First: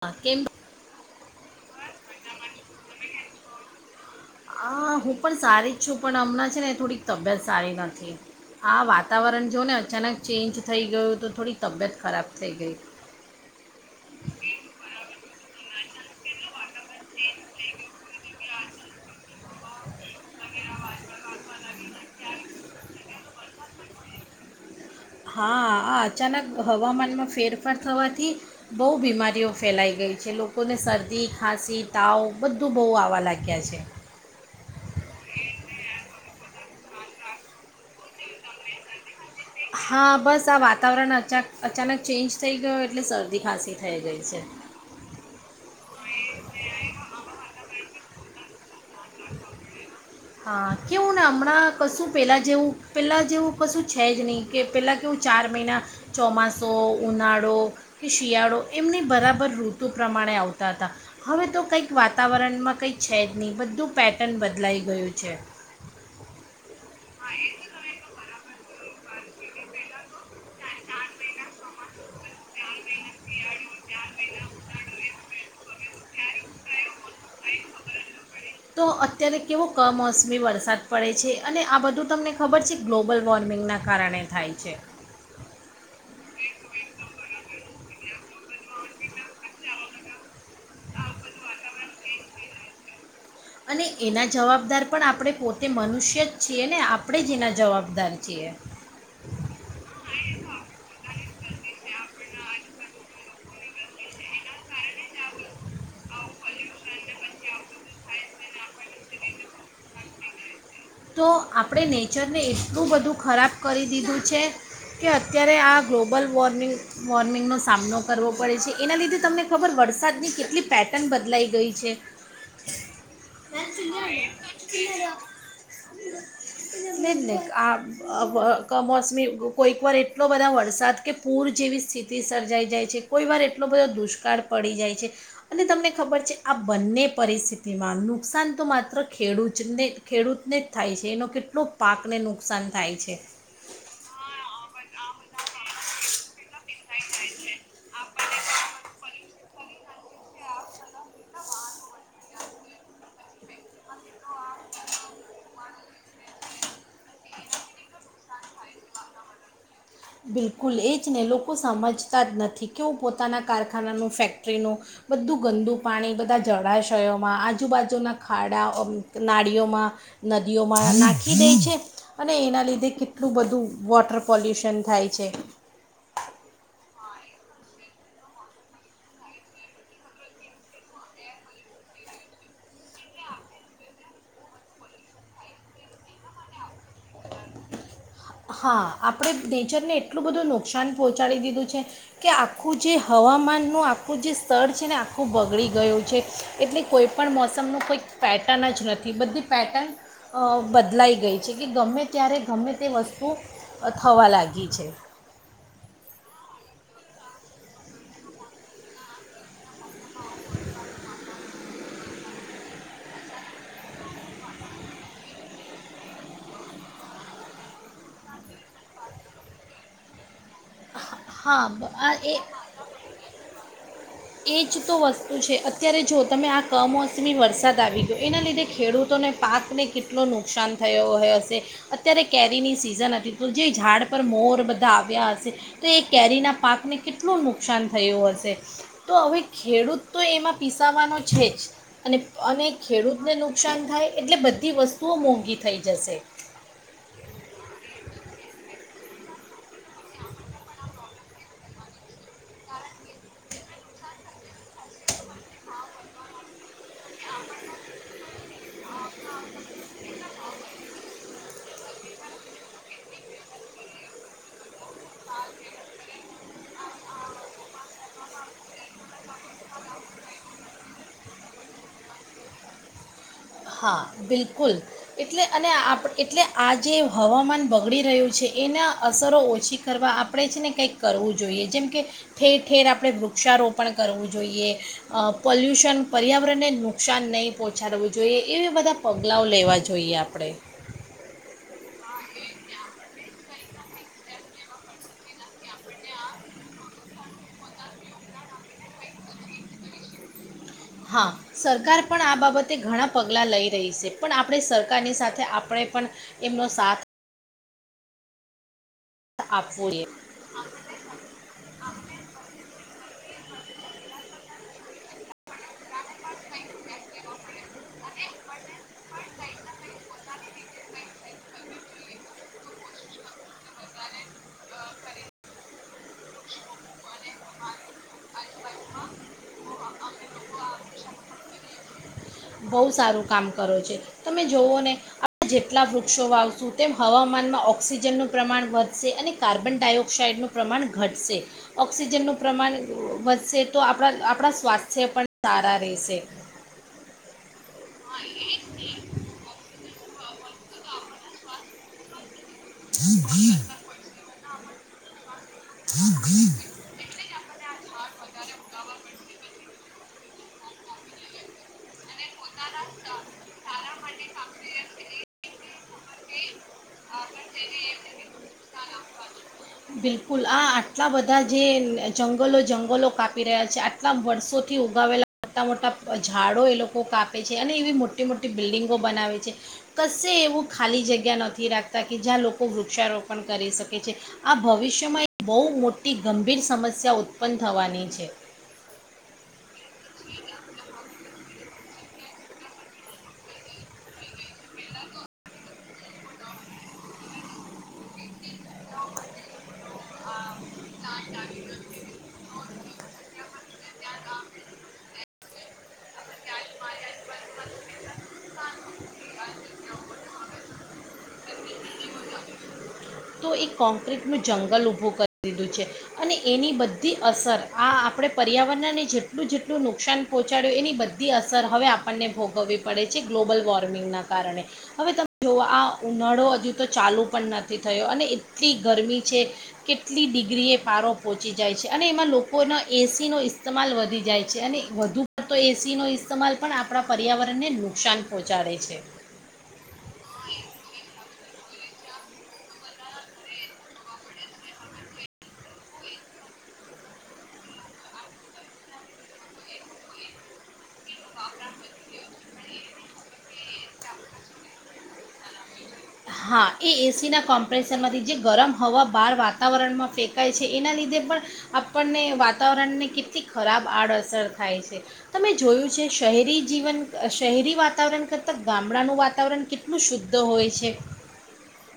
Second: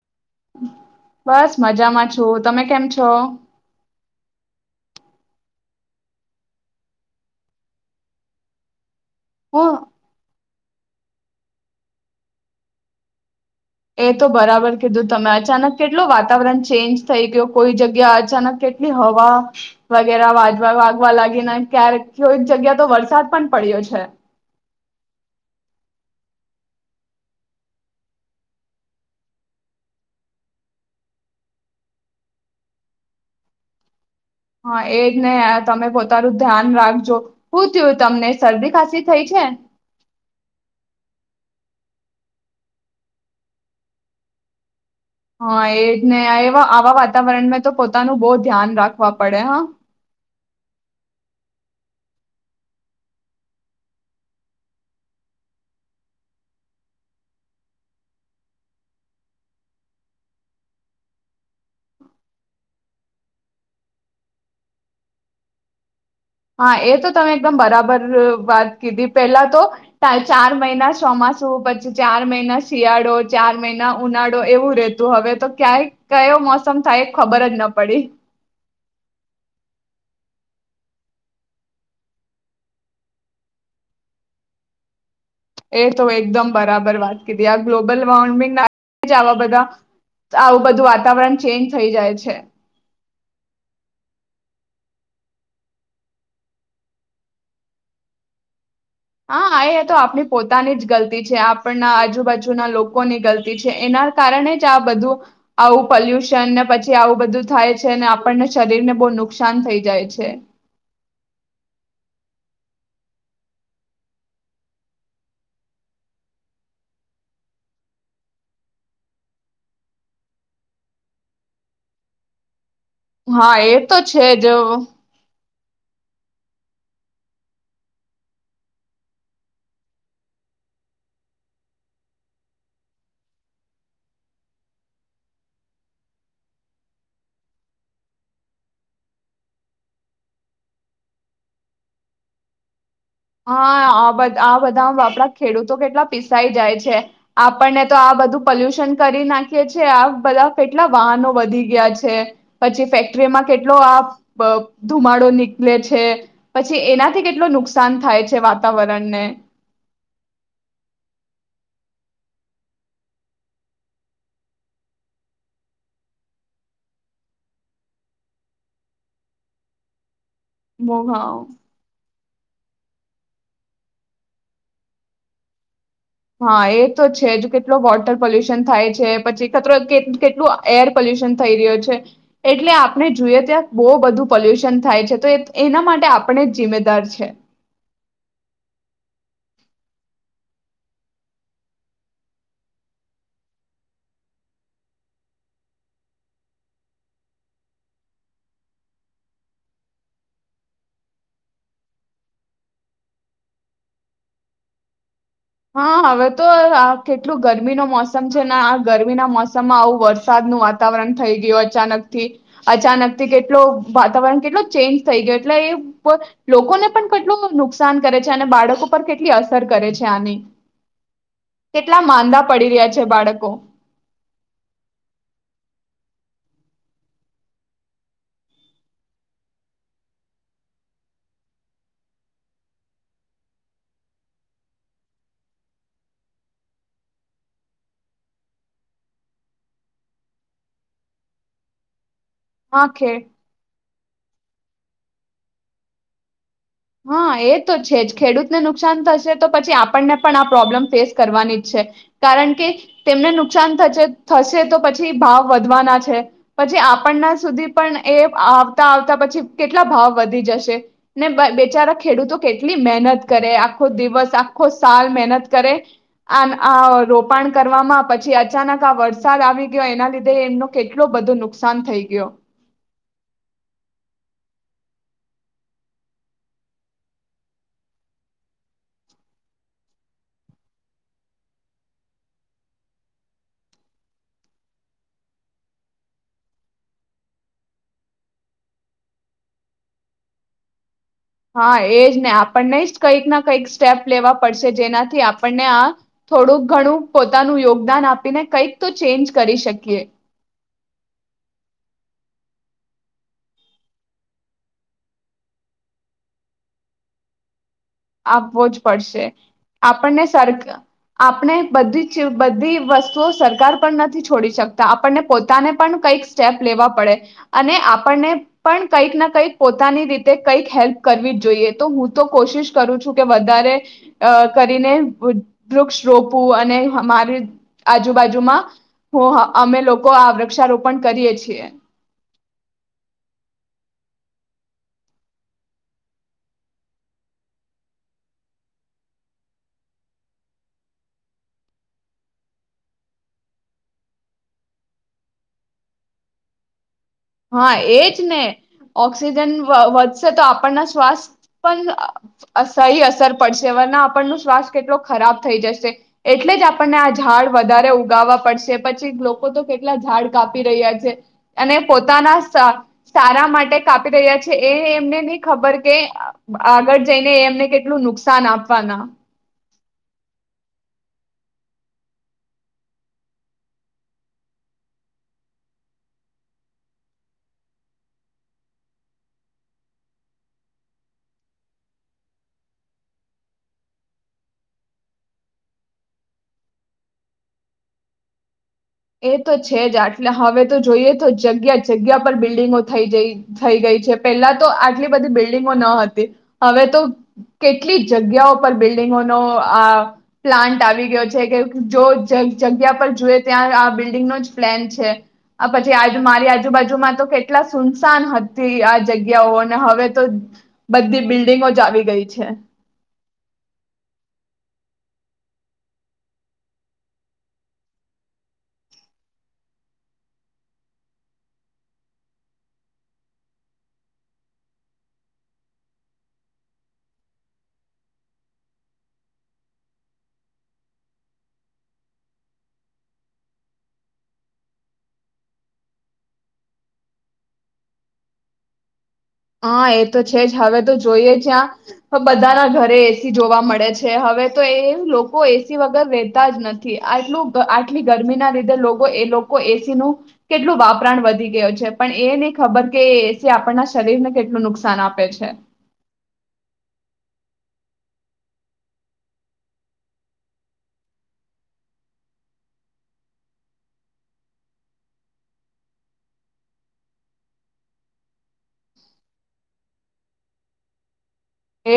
હા કેમ? બસ મજામાં છું, તમે કેમ છો? આ હું પણ સારી જ છું પણ હમણાં છે ને થોડીક તબિયત સારી નથી આ વાત વાતાવરણ જો ને હું અચાનક ચેન્જ થઈ ગયું તો થોડીક તબિયત ખરાબ થઈ ગઈ. એ તો બરાબર કીધું તમે અચાનક કેટલું વાતાવરણ ચેન્જ થઈ ગયો કોઈ જગ્ જગ્યા અચાનક કેટલી હવા વગેરા વાજવા વાગવા લાગીને ક્યારે કોઈક જગ્યા તો વરસાદ પણ પડ્યો છે. હા આ અચાનક હવામાનમાં ફેરફાર થવાથી બહુ બીમારીઓ ફેલાઈ ગઈ છે લોકોને શરદી ખાંસી તાવ બધું બહુ આવવા લાગ્યા છે. હા એજને યાર તમે પોતાનું ધ્યાન રાખજો, હુ થયું તમને શરદી ખાસી? હા બસ આ વાતાવરણ અચાન અચાનક ચેન્જ થઈ ગયો એટલે શરદી ખાંસી થઈ ગઈ છે. હા એ જ ને એ આવા વાતાવરણમાં તો પોતાનું બહ ધ્યાન રાખવા પડે હા. હા કેવું ને હમણાં કશું પહેલાં જેવું પહેલાં જેવું કશું છે જ નહીં કે પહેલાં કેવું ચાર મહિના ચોમાસો ઉનાળો કે શિયાળો એમને બરાબર ઋતુ પ્રમાણે આવતા હતા હવે તો કંઈક વાતાવરણમાં કંઈક છે જ નહીં બધું પેટર્ન બદલાઈ ગયું છેે. હા એ તો તમે એકદમ બરાબર વાત કીધી પેલા તો ચાર મહિના ચોમાસું પછી ચાર મહિના શિયાળો. ચાર મહિના ઉનાળો એવું રહેેતું. હવે તો ક્યાંય કયો મોસમ થાય એ ખબર જ ન પડી. તો અત્યારે કેવો કમોસમી વરસાદ પડે છે અને આ બધું તમને ખબર છે ગ્લોબલ વોર્મિંગના કારણે થાય છે. એ તો એકદમ બરાબર વાત કીધી આ ગ્લોબલ વોર્મિંગ ના જ આવા બધા આવું બધું વાતાવરણ ચેન્જ થઈ જાય છે. અને એના જવાબદાર પણ આપણે પોતે મનુષ્ય જ છીએ ને આપણે જ એના જવાબદાર છીએ. હા આ તો આપની પોતાની જ ગલતી છે આપણના આજુબાજુના લોકોની ગલ તી એના કારણે જ આ બધું આવું પોલ્યુશન ને પછી આવું બધું થાય છે ને આપણને શરીર ને બહુ નુકસાન થઈ જાય છે. તો આપણે નેચરને એટલું બધું ખરાબ કરી દીધું છે કે અત્યારે આ ગ્લોબલ વોર્મિંગ વોર્મિંગનો સામનો કરવો પડે છે એના લીધે તમને ખબર વરસાદની કેટલી પેટર્ન બદલાઈ ગઈ છે. હા એ તો છે જ અ. નેજ નેજ આ વ કમોસમી કોઈક વાર એટલો બધા વરસાદ કે પૂર જેવી સ્થિતિ સર્જાઈ જાય છે. કોઈ વાર એટલો બધો દુષ્કાળ પડી જાય છે. અને તમને ખબર છે આ બંને પરિસ્થિતિમાં નુકસાન તો માત્ર ખેડૂચ ને ખેડૂત ને જ થાય છે. એનો કેટલો પાકને નુકસાન થાય છે. હા આ બધા આ બધા આમ આપણા ખેડૂતો કેટલા પીસાઈ જાય છે. આપણને તો આ બધું પોલ્યુશન કરી નાખીએ છીએ. આ બધા કેટલા વાહનો વધી ગયા છે પછી ફેક્ટરીમાં કેટલો આ બ ધુમાડો નીકળે છે પછી એના તો કેટલો નુક નુકસાન થાય છે વાતાવરણને. બિલકુલ એ જ ને લોકો સમજતા જ નથી કે હું પોતાન. નદીઓમાં બો નાખી હા દે છે. અને એના લીધે કેટલું બધું વોટર પોલ્યુશન થાય છે. હા એ તો છે જ જો કેટલો વોટર પોલ્યુશન થાય છે. પછી કચરો કેટલું એર પોલ્યુશન થઈ રહ્યો છે. એટલે આપને જોઈએ ત્યાં બહુ બધું પોલ્યુશન થાય છે. તો એના માટે આપણે જ જિમ્મેદાર છે. હા આપણે નેચરને એટલું બધું નુકસાન પહોંચાડી દીધું છે કે આખું જે હવામાનનું આખું જે સ્તર છે ને આખું બગડી ગયું છે. એટલે કોઈ પણ મોસમનું કોંઈક પેટર્ન જ નથી બધી પેટર્ન અ બદલાઈ ગઈ છે કે ગમે ત્યારે ગમે તે વસ્ તુ અ થવા લાગી છે. હા હવે તો આ કેટલું ગરમીનો મોસમ છે ને આ ગરમીના મોસમમાં આવું વરસાદનું વાતાવરણ થઈ ગયું અચાનકથી અચાનક થી કેટલો વાતાવરણ કેટલો ચેન્જ થઈ ગયો એટલે એ લોકોને પણ કેટલું નુકસાન કરે છે. અને બાળકો પર કેટલી અસર કરે છે આની. હા કેટલા એ માંદા પડી રહ્યા છે બાળકો એજ તો વસ્તુ છે અત્યારે જો તમે આ કમોસમી વરસાદ આવી ગયો એના લીધે ખેડૂતોને પાકને કેટલો નુકસાન થયો હશે. અત્યારે કેરીની સિઝન હતી તો જે ઝાડ પર મોર બધાં આવ્યા હશે તો એ કેરીના પાકને કેટલું નુકસાન થયું હશે. તો હવે ખેડૂત તો એમાં પીસાવાનો છે જ. અને અને હા ખે ખેડૂતને નુકસાન થાય. એટલે બધી વસ્તુઓ મોંઘી થઈ જશે. હ એ તો છે જ ખેડૂતને નુકસાન થશે તો પછી આપણને પણ આ પ્રોબ્લેમ ફેસ કરવાની જ છે કારણ કે તેમને નુકસાન થછે થશે તો પછી ભાવ વધવાના છે. પછી આપણના સુધી પણ એ આવતા આવતા પછી કેટલા ભાવ વધી જશે ને બીચારા ખેડૂતો કેટલી મહેનત કરે, આખો દિવસ, આખો સાલ મહેનત કરે આ આ રોપાણ કરવામાં પછી અચાનક આ વરસાદ આવી ગયો એના લીધે એમનો કેટલો બધો નુકસાન થઈ ગયો. હા બિલકુલ. એટલે અને આપ એટલે આ જે હવામાન બગડી રહ્યું છે એના અસરો ઓછી કરવા આપણે છે ને કંઈક કરવું જોઈએ. જેમ કે ઠેર ઠેર આપણે વૃક્ષારોપણ કરવું જોઈએ, એ પલ્યુશન પર્યાવરણને નુકસાન નહીં પહોંચાડવું જોઈએ. એવી બધા પગલાંઓ લેવા જોઈએ આપણે. હા એજ ને આપણને જ કંઈક ના કંઈક સ્ટેપ લેવા પડશે, જેનાથી આપણને આ થોડુંક ઘણું પોતાનું યોગદાન આપીને કંઈક તો ચેન્જ કરી શકીએ. હા સરકાર પણ આ બાબતે ઘણા પગલા લઈ રહી છે. પણ આપણે સરકારની સાથે આપણે પણ એમનો સાથ આપવો જ પડશે. આપવો જોઈએ આપણને સર આપણે બધી બધી વસ્તુઓ સર સરકાર પણ નથી છોડી શકતા. આપણને પોતાને પણ કંઈક સ્ટેપ લેવા પડે અને આપણને પણ કંઈક ના કંઈક પોતાની રીતે કંઈક હેલ્પ કરવી જ જોઈએ. તો હું તો કોશિશ કરું છું કે વધારે અ કરીને [unintelligible] વૃક્ષ રોપવુ અને હમારે આજુબાજુમાં હું અમે લોકો આ વૃક્ષારોપણ કરીએ છીએ. બહુ સારું કામ કરો છે તમે જોવોને આ જેટલા વૃક્ષો વાવશું તેમ હવામાનમાં ઓક્સિજનનું પ્રમાણ વધશે અને કાર્બન ડાયોક્સાાઈડનું પ્રમાણ ઘટશે ઓક્સિજનનું પ્રમાણ વધશે તો આપણા આપણા સ્વાસ્થ્ય પણ સારા રહેશે. હા એજને ઓક્સિજન વધ વધશે તો તો આપણના શ્વાસ પન સહી અસર પડશે વરના આપણનો શ્વાસ કેટલો ખરાબ થઈ જશે એટલે જ આપણને આ ઝાડ વધારે ઉગાવા પડશે પછી લોકો તો કેટલા ઝાડ કાપી રહ્યા છે અને પોતાના સા સારા માટે કાપી રહ્યા છે એ એમને નહી ખબર કે આગળ જઈને એમને કેટલું નુકસાન આપવાના બિલકુલ આ આટલા બધા જે જંગલો-જંગલો કાપી રહ્યા છે આટલા વર્ષોથી ઉગાવેલા મોટા મોટા ઝાડો એ લોકો કાપ કાપે છે અને એવી મોટી મોટી બિલ્ડિંગો બનાવે છે કશે એવું ખાલી જગ્યા નથી રાખતા કે જ્યાં લોકો વૃક્ષારોપણ કરી શકે છે આ ભવિષ્યમાં બહુ મોટી ગંભીર સમસ્યા ઉત્પન્ન થવાની છે. એ તો છે જ આટલે હવે તો જોઈએ તો જગ્યા જગ્યા પર બિલ્ડિંગો થઈ જઈ થઈ ગઈ છે પેહલા તો આટલી બધી બિલ્ડિંગો ન હતી હવે તો કેટલી જગ્યાઓ પર બિલ્ડિંગોનો આ પ્લાન્ટ આવી ગયો છે કે જો જગ જગ્યા પર જુએ ત્યાં જ આ બિલ્ડિંગનો જ પ્લેન છે આ પછી આ મારી આજુબાજુમાં તો કેટલા સુમસાન હતી આ જગ્યાઓ અને હવે તો બધી બિલ્ડિંગો જ આવી ગઈ છે. તો એ કોંક્રીટનું જંગલ ઊભું કરી દીધું છે અને એની બધી અસર આ આપણે પર્યાવરણને જેટલું જેટલું નુકસાન પહોંચાડ્યું એની બધી અસર હવે આપણને ભોગવવી પડે છે ગ્લોબલ વોર્મિંગના કારણે હવે તમે જોવો આ ઉનાળો હજુ તો ચાલુ પણ નથી થયો અને એટલી ગરમી છે કેટલી ડિગ્રી એ પારો પહોંચી જાય છે અને એમાં લોકોનો એસીનો ઇસ્તેમાલ વધી જાય છે અને વધુ પડતો એસીનો ઇસ્તેમાલ પણ આપણા પર્યાવરણને નુકસાન પહોંચાડે છે. હા એ તો છે જ હવે તો જોઈએ જ્યાં બધાના ઘરે એ સી જોવા મળે છે હવે તો એ લોકો એ સી વગર રહેેતા જ નથી આટલું આટલી ગરમીના લીધે એ લોકો એ સી નું કેટલું વાપરાણ વધી ગયું છે પણ એ નહીં ખબર કે એ સી આપણના શરીરને કેટલું નુકસાન આપે છે. હા એ એ સીના કોમ્પ્રેસરમાંથી જે ગરમ હવા બહાર વાતાવરણમાં ફેંકાય છે એના લીધે પણ આપણને વાતાવરણને કેટલી ખરાબ આડઅસર થાય છે તમે જોયું છે શહેરી જીવન શહેરી વાતાવરણ કરતાં ગામડાનું વાતાવરણ કેટલું શુદ્ધ હોય છે.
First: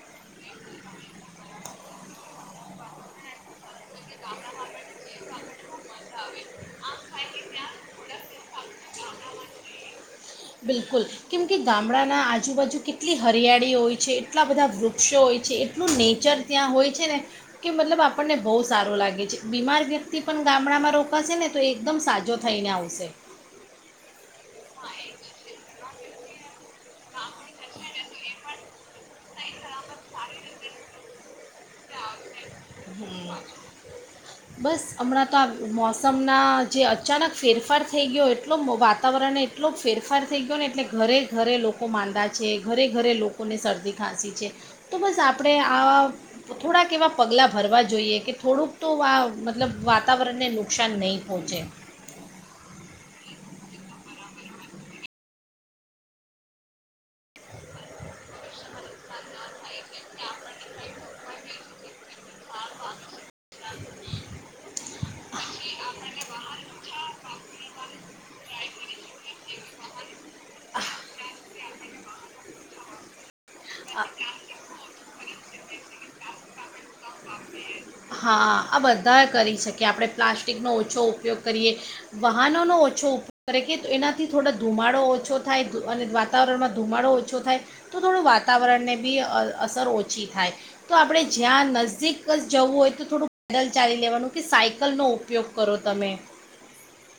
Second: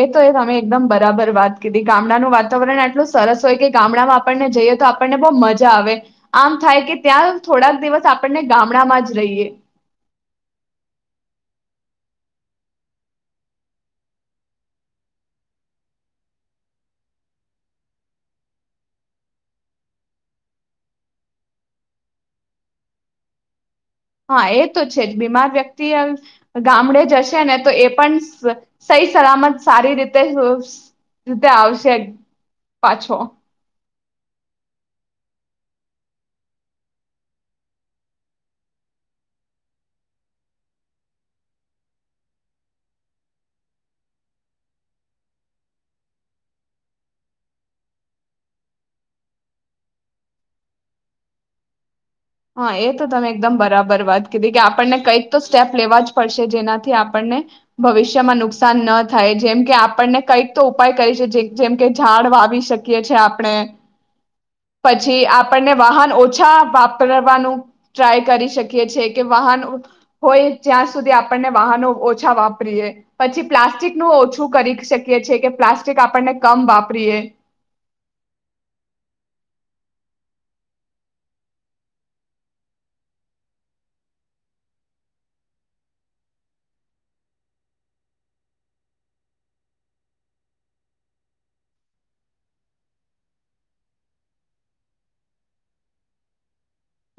એ તો એ તમે એકદમ બરાબર વાત કીધી ગામડાનું વાતાવરણ આટલું સરસ હોય કે ગામડામાં આપણને જઈએ તો આપણને બહુ મજા આવે આમ થાય કે ત્યાં થોડાક દિવસ આપણને ગામડામાં જ રહીએ. બિલકુલ, કેમ કે ગામડાના આજુબાજુ કેટલી હરિયાળી હોય છે એટલા બધા વૃક્ષો હોય છે એટલું નેચર ત્યાં હોય છે ને કે મતલબ આપણને બહુ સારું લાગે છે બીમાર વ્યક્તિ પણ ગામડામાં રોકાશે ને તો એકદમ સાજો થઈને આવશે. હા એ તો છે જ બીમાર વ્યક્તિ ગામડે જશે ને તો એ પણ સહી સલામત સારી રીતે અ રીતે આવશે. પાછો હમ્મ. બસ હમણાં તો આ મોસમના જે અચાનક ફેરફાર થઈ ગયો એટલો વાતાવરણ એટલો ફેરફાર થઈ ગયો ને એટલે ઘરે ઘરે લોકો માંદા છે, ઘરે ઘરે લોકોને શરદી ખાંસી છે તો બસ આપણે આવા થોડાક એવા પગલા ભરવા જોઈએ કે થોડુંક તો આ મતલબ વાતાવરણને નુકસાન નહીં પહોંચે. હા એ તો તમે એકદમ બરાબર વાત કીધી કે આપણને કંઈક તો સ્ટેપ લેવા જ પડશે જેનાથી આપણને ભવિષ્યમાં નુકસાન ન થાય જેમ કે આપણને કઈક તો ઉપાય કરી શકીએ જેમકે ઝાડ વાવી શકીએ છીએ આપ આપણે પછી આપણને વાહન ઓછા વાપ રવાનું ટ્રાય કરી શકીએ છે કે વાહન હોય જ્યાં સુધી આપણને વાહનો ઓછા વાપરીએ પછી પ્લાસ્ટિકનું ઓછું કરી શકી છે કે પ્લાસ્ટિક આપણને કમ વાપરીએ. હા આ બધા કરી શકીએ આપણે પ્લાસ્ટિકનો ઓછો ઉપયોગ કરીએ, વાહનોનો ઓછો ઉપયોગ કરીએ કે તો એનાથી થોડો ધુમાડો ઓછો થાય અને વાતાવરણમાં ધુમાડો ઓછો થાય તો થોડું વાતાવરણને બી અ અસર ઓછી થાય તો આપણે જ્યાં નઝદીક જ જવું હોય થોડું પેદલ ચાલી લેવાનું કે સાયકલનો ઉપયોગ કરો તમે.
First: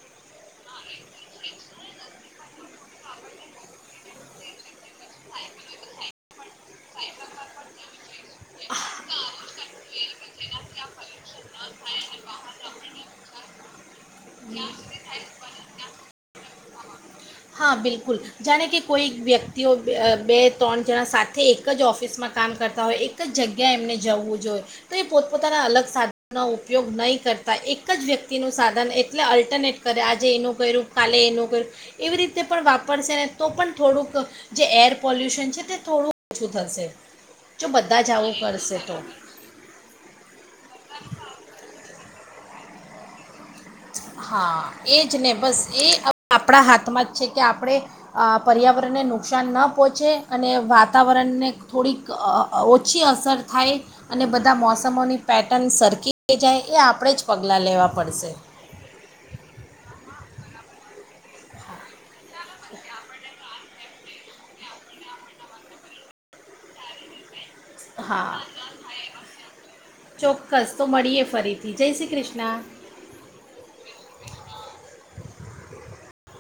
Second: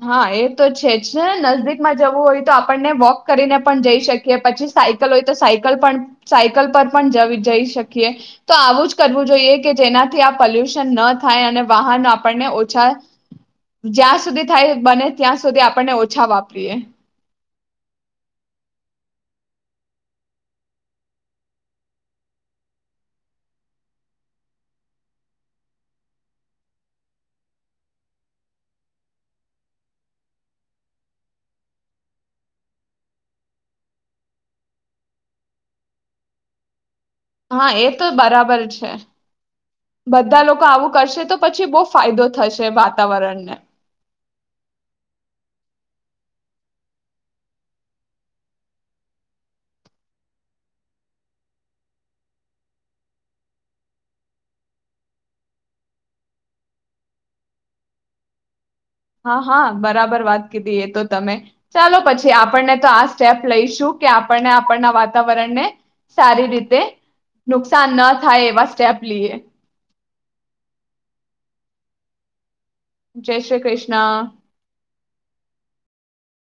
હા એ તો છે જ ને નજદીકમાં જવું હોય તો આપણને વોક કરીને પણ જઈ શકીએ પછી સાયકલ હોય તો સાયકલ પણ સાયકલ પર પણ જવી જઈ શકીએ તો આવું જ કરવું જોઈએ કે જેનાથી આપ પોલ્યુશન ન થાય અને વાહનો આપણને ઓછા જ્યાં થાય બને ત્યાં સુધી આપણને ઓછા વાપ પ્રિયા! હા, બિલકુલ. જાણે કે કોઈ વ્યક્તિઓ બે ત્રણ જણા સાથે એક જ ઓફિસમાં કામ કરતા હોય, એક જ જગ્યાએ એમને જવું જોઈએ તો એ પોતપોતાના અલગ સાધનોનો ઉપયોગ નહીં કરતા એક જ વ્યક્તિનું સાધન એટલે અલ્ટરનેટ કરે આજે એનું કર્યું, કાલે એનું કર્યું. એવી રીતે પણ વાપરશે ને તો પણ થોડુંક જે એર પોલ્યુશન છે તે થોડુંક ઓછું થશે. જો હા, એ બધા તો જ આવું બરાબર કરશે છે. તો બધા લોકો આવું કરશે તો પછી બો ફાયદો થશે. એ વાતાવરણ ને. હા એ જ ને બસ એ આપણા હાથમાં જ છે કે આપણે પર્યાવરણને નુકસાન ન પહોંચે અને વાતાવરણને થોડીક અ ઓછી અસર થાય અને બધા મોસમોની પેટર્ન સરકી જાય એ આપણે જ પગલાં લેવાં પડશે. હા હા બરાબર વાત કીધી એ તો તમે ચાલો પછી. આપણને તો આ સ્ટેપ લઈશ. [unintelligible] કે આપણને આપણના વાતાવરણ ને સારી રીતે. નુકસાન ન હા થાય એવા સ્ટેપ લઈએ. ચોક્કસ તો મળીએ ફરીથી જય શ્રી કૃષ્ણા. જય શ્રી કૃષ્ણા.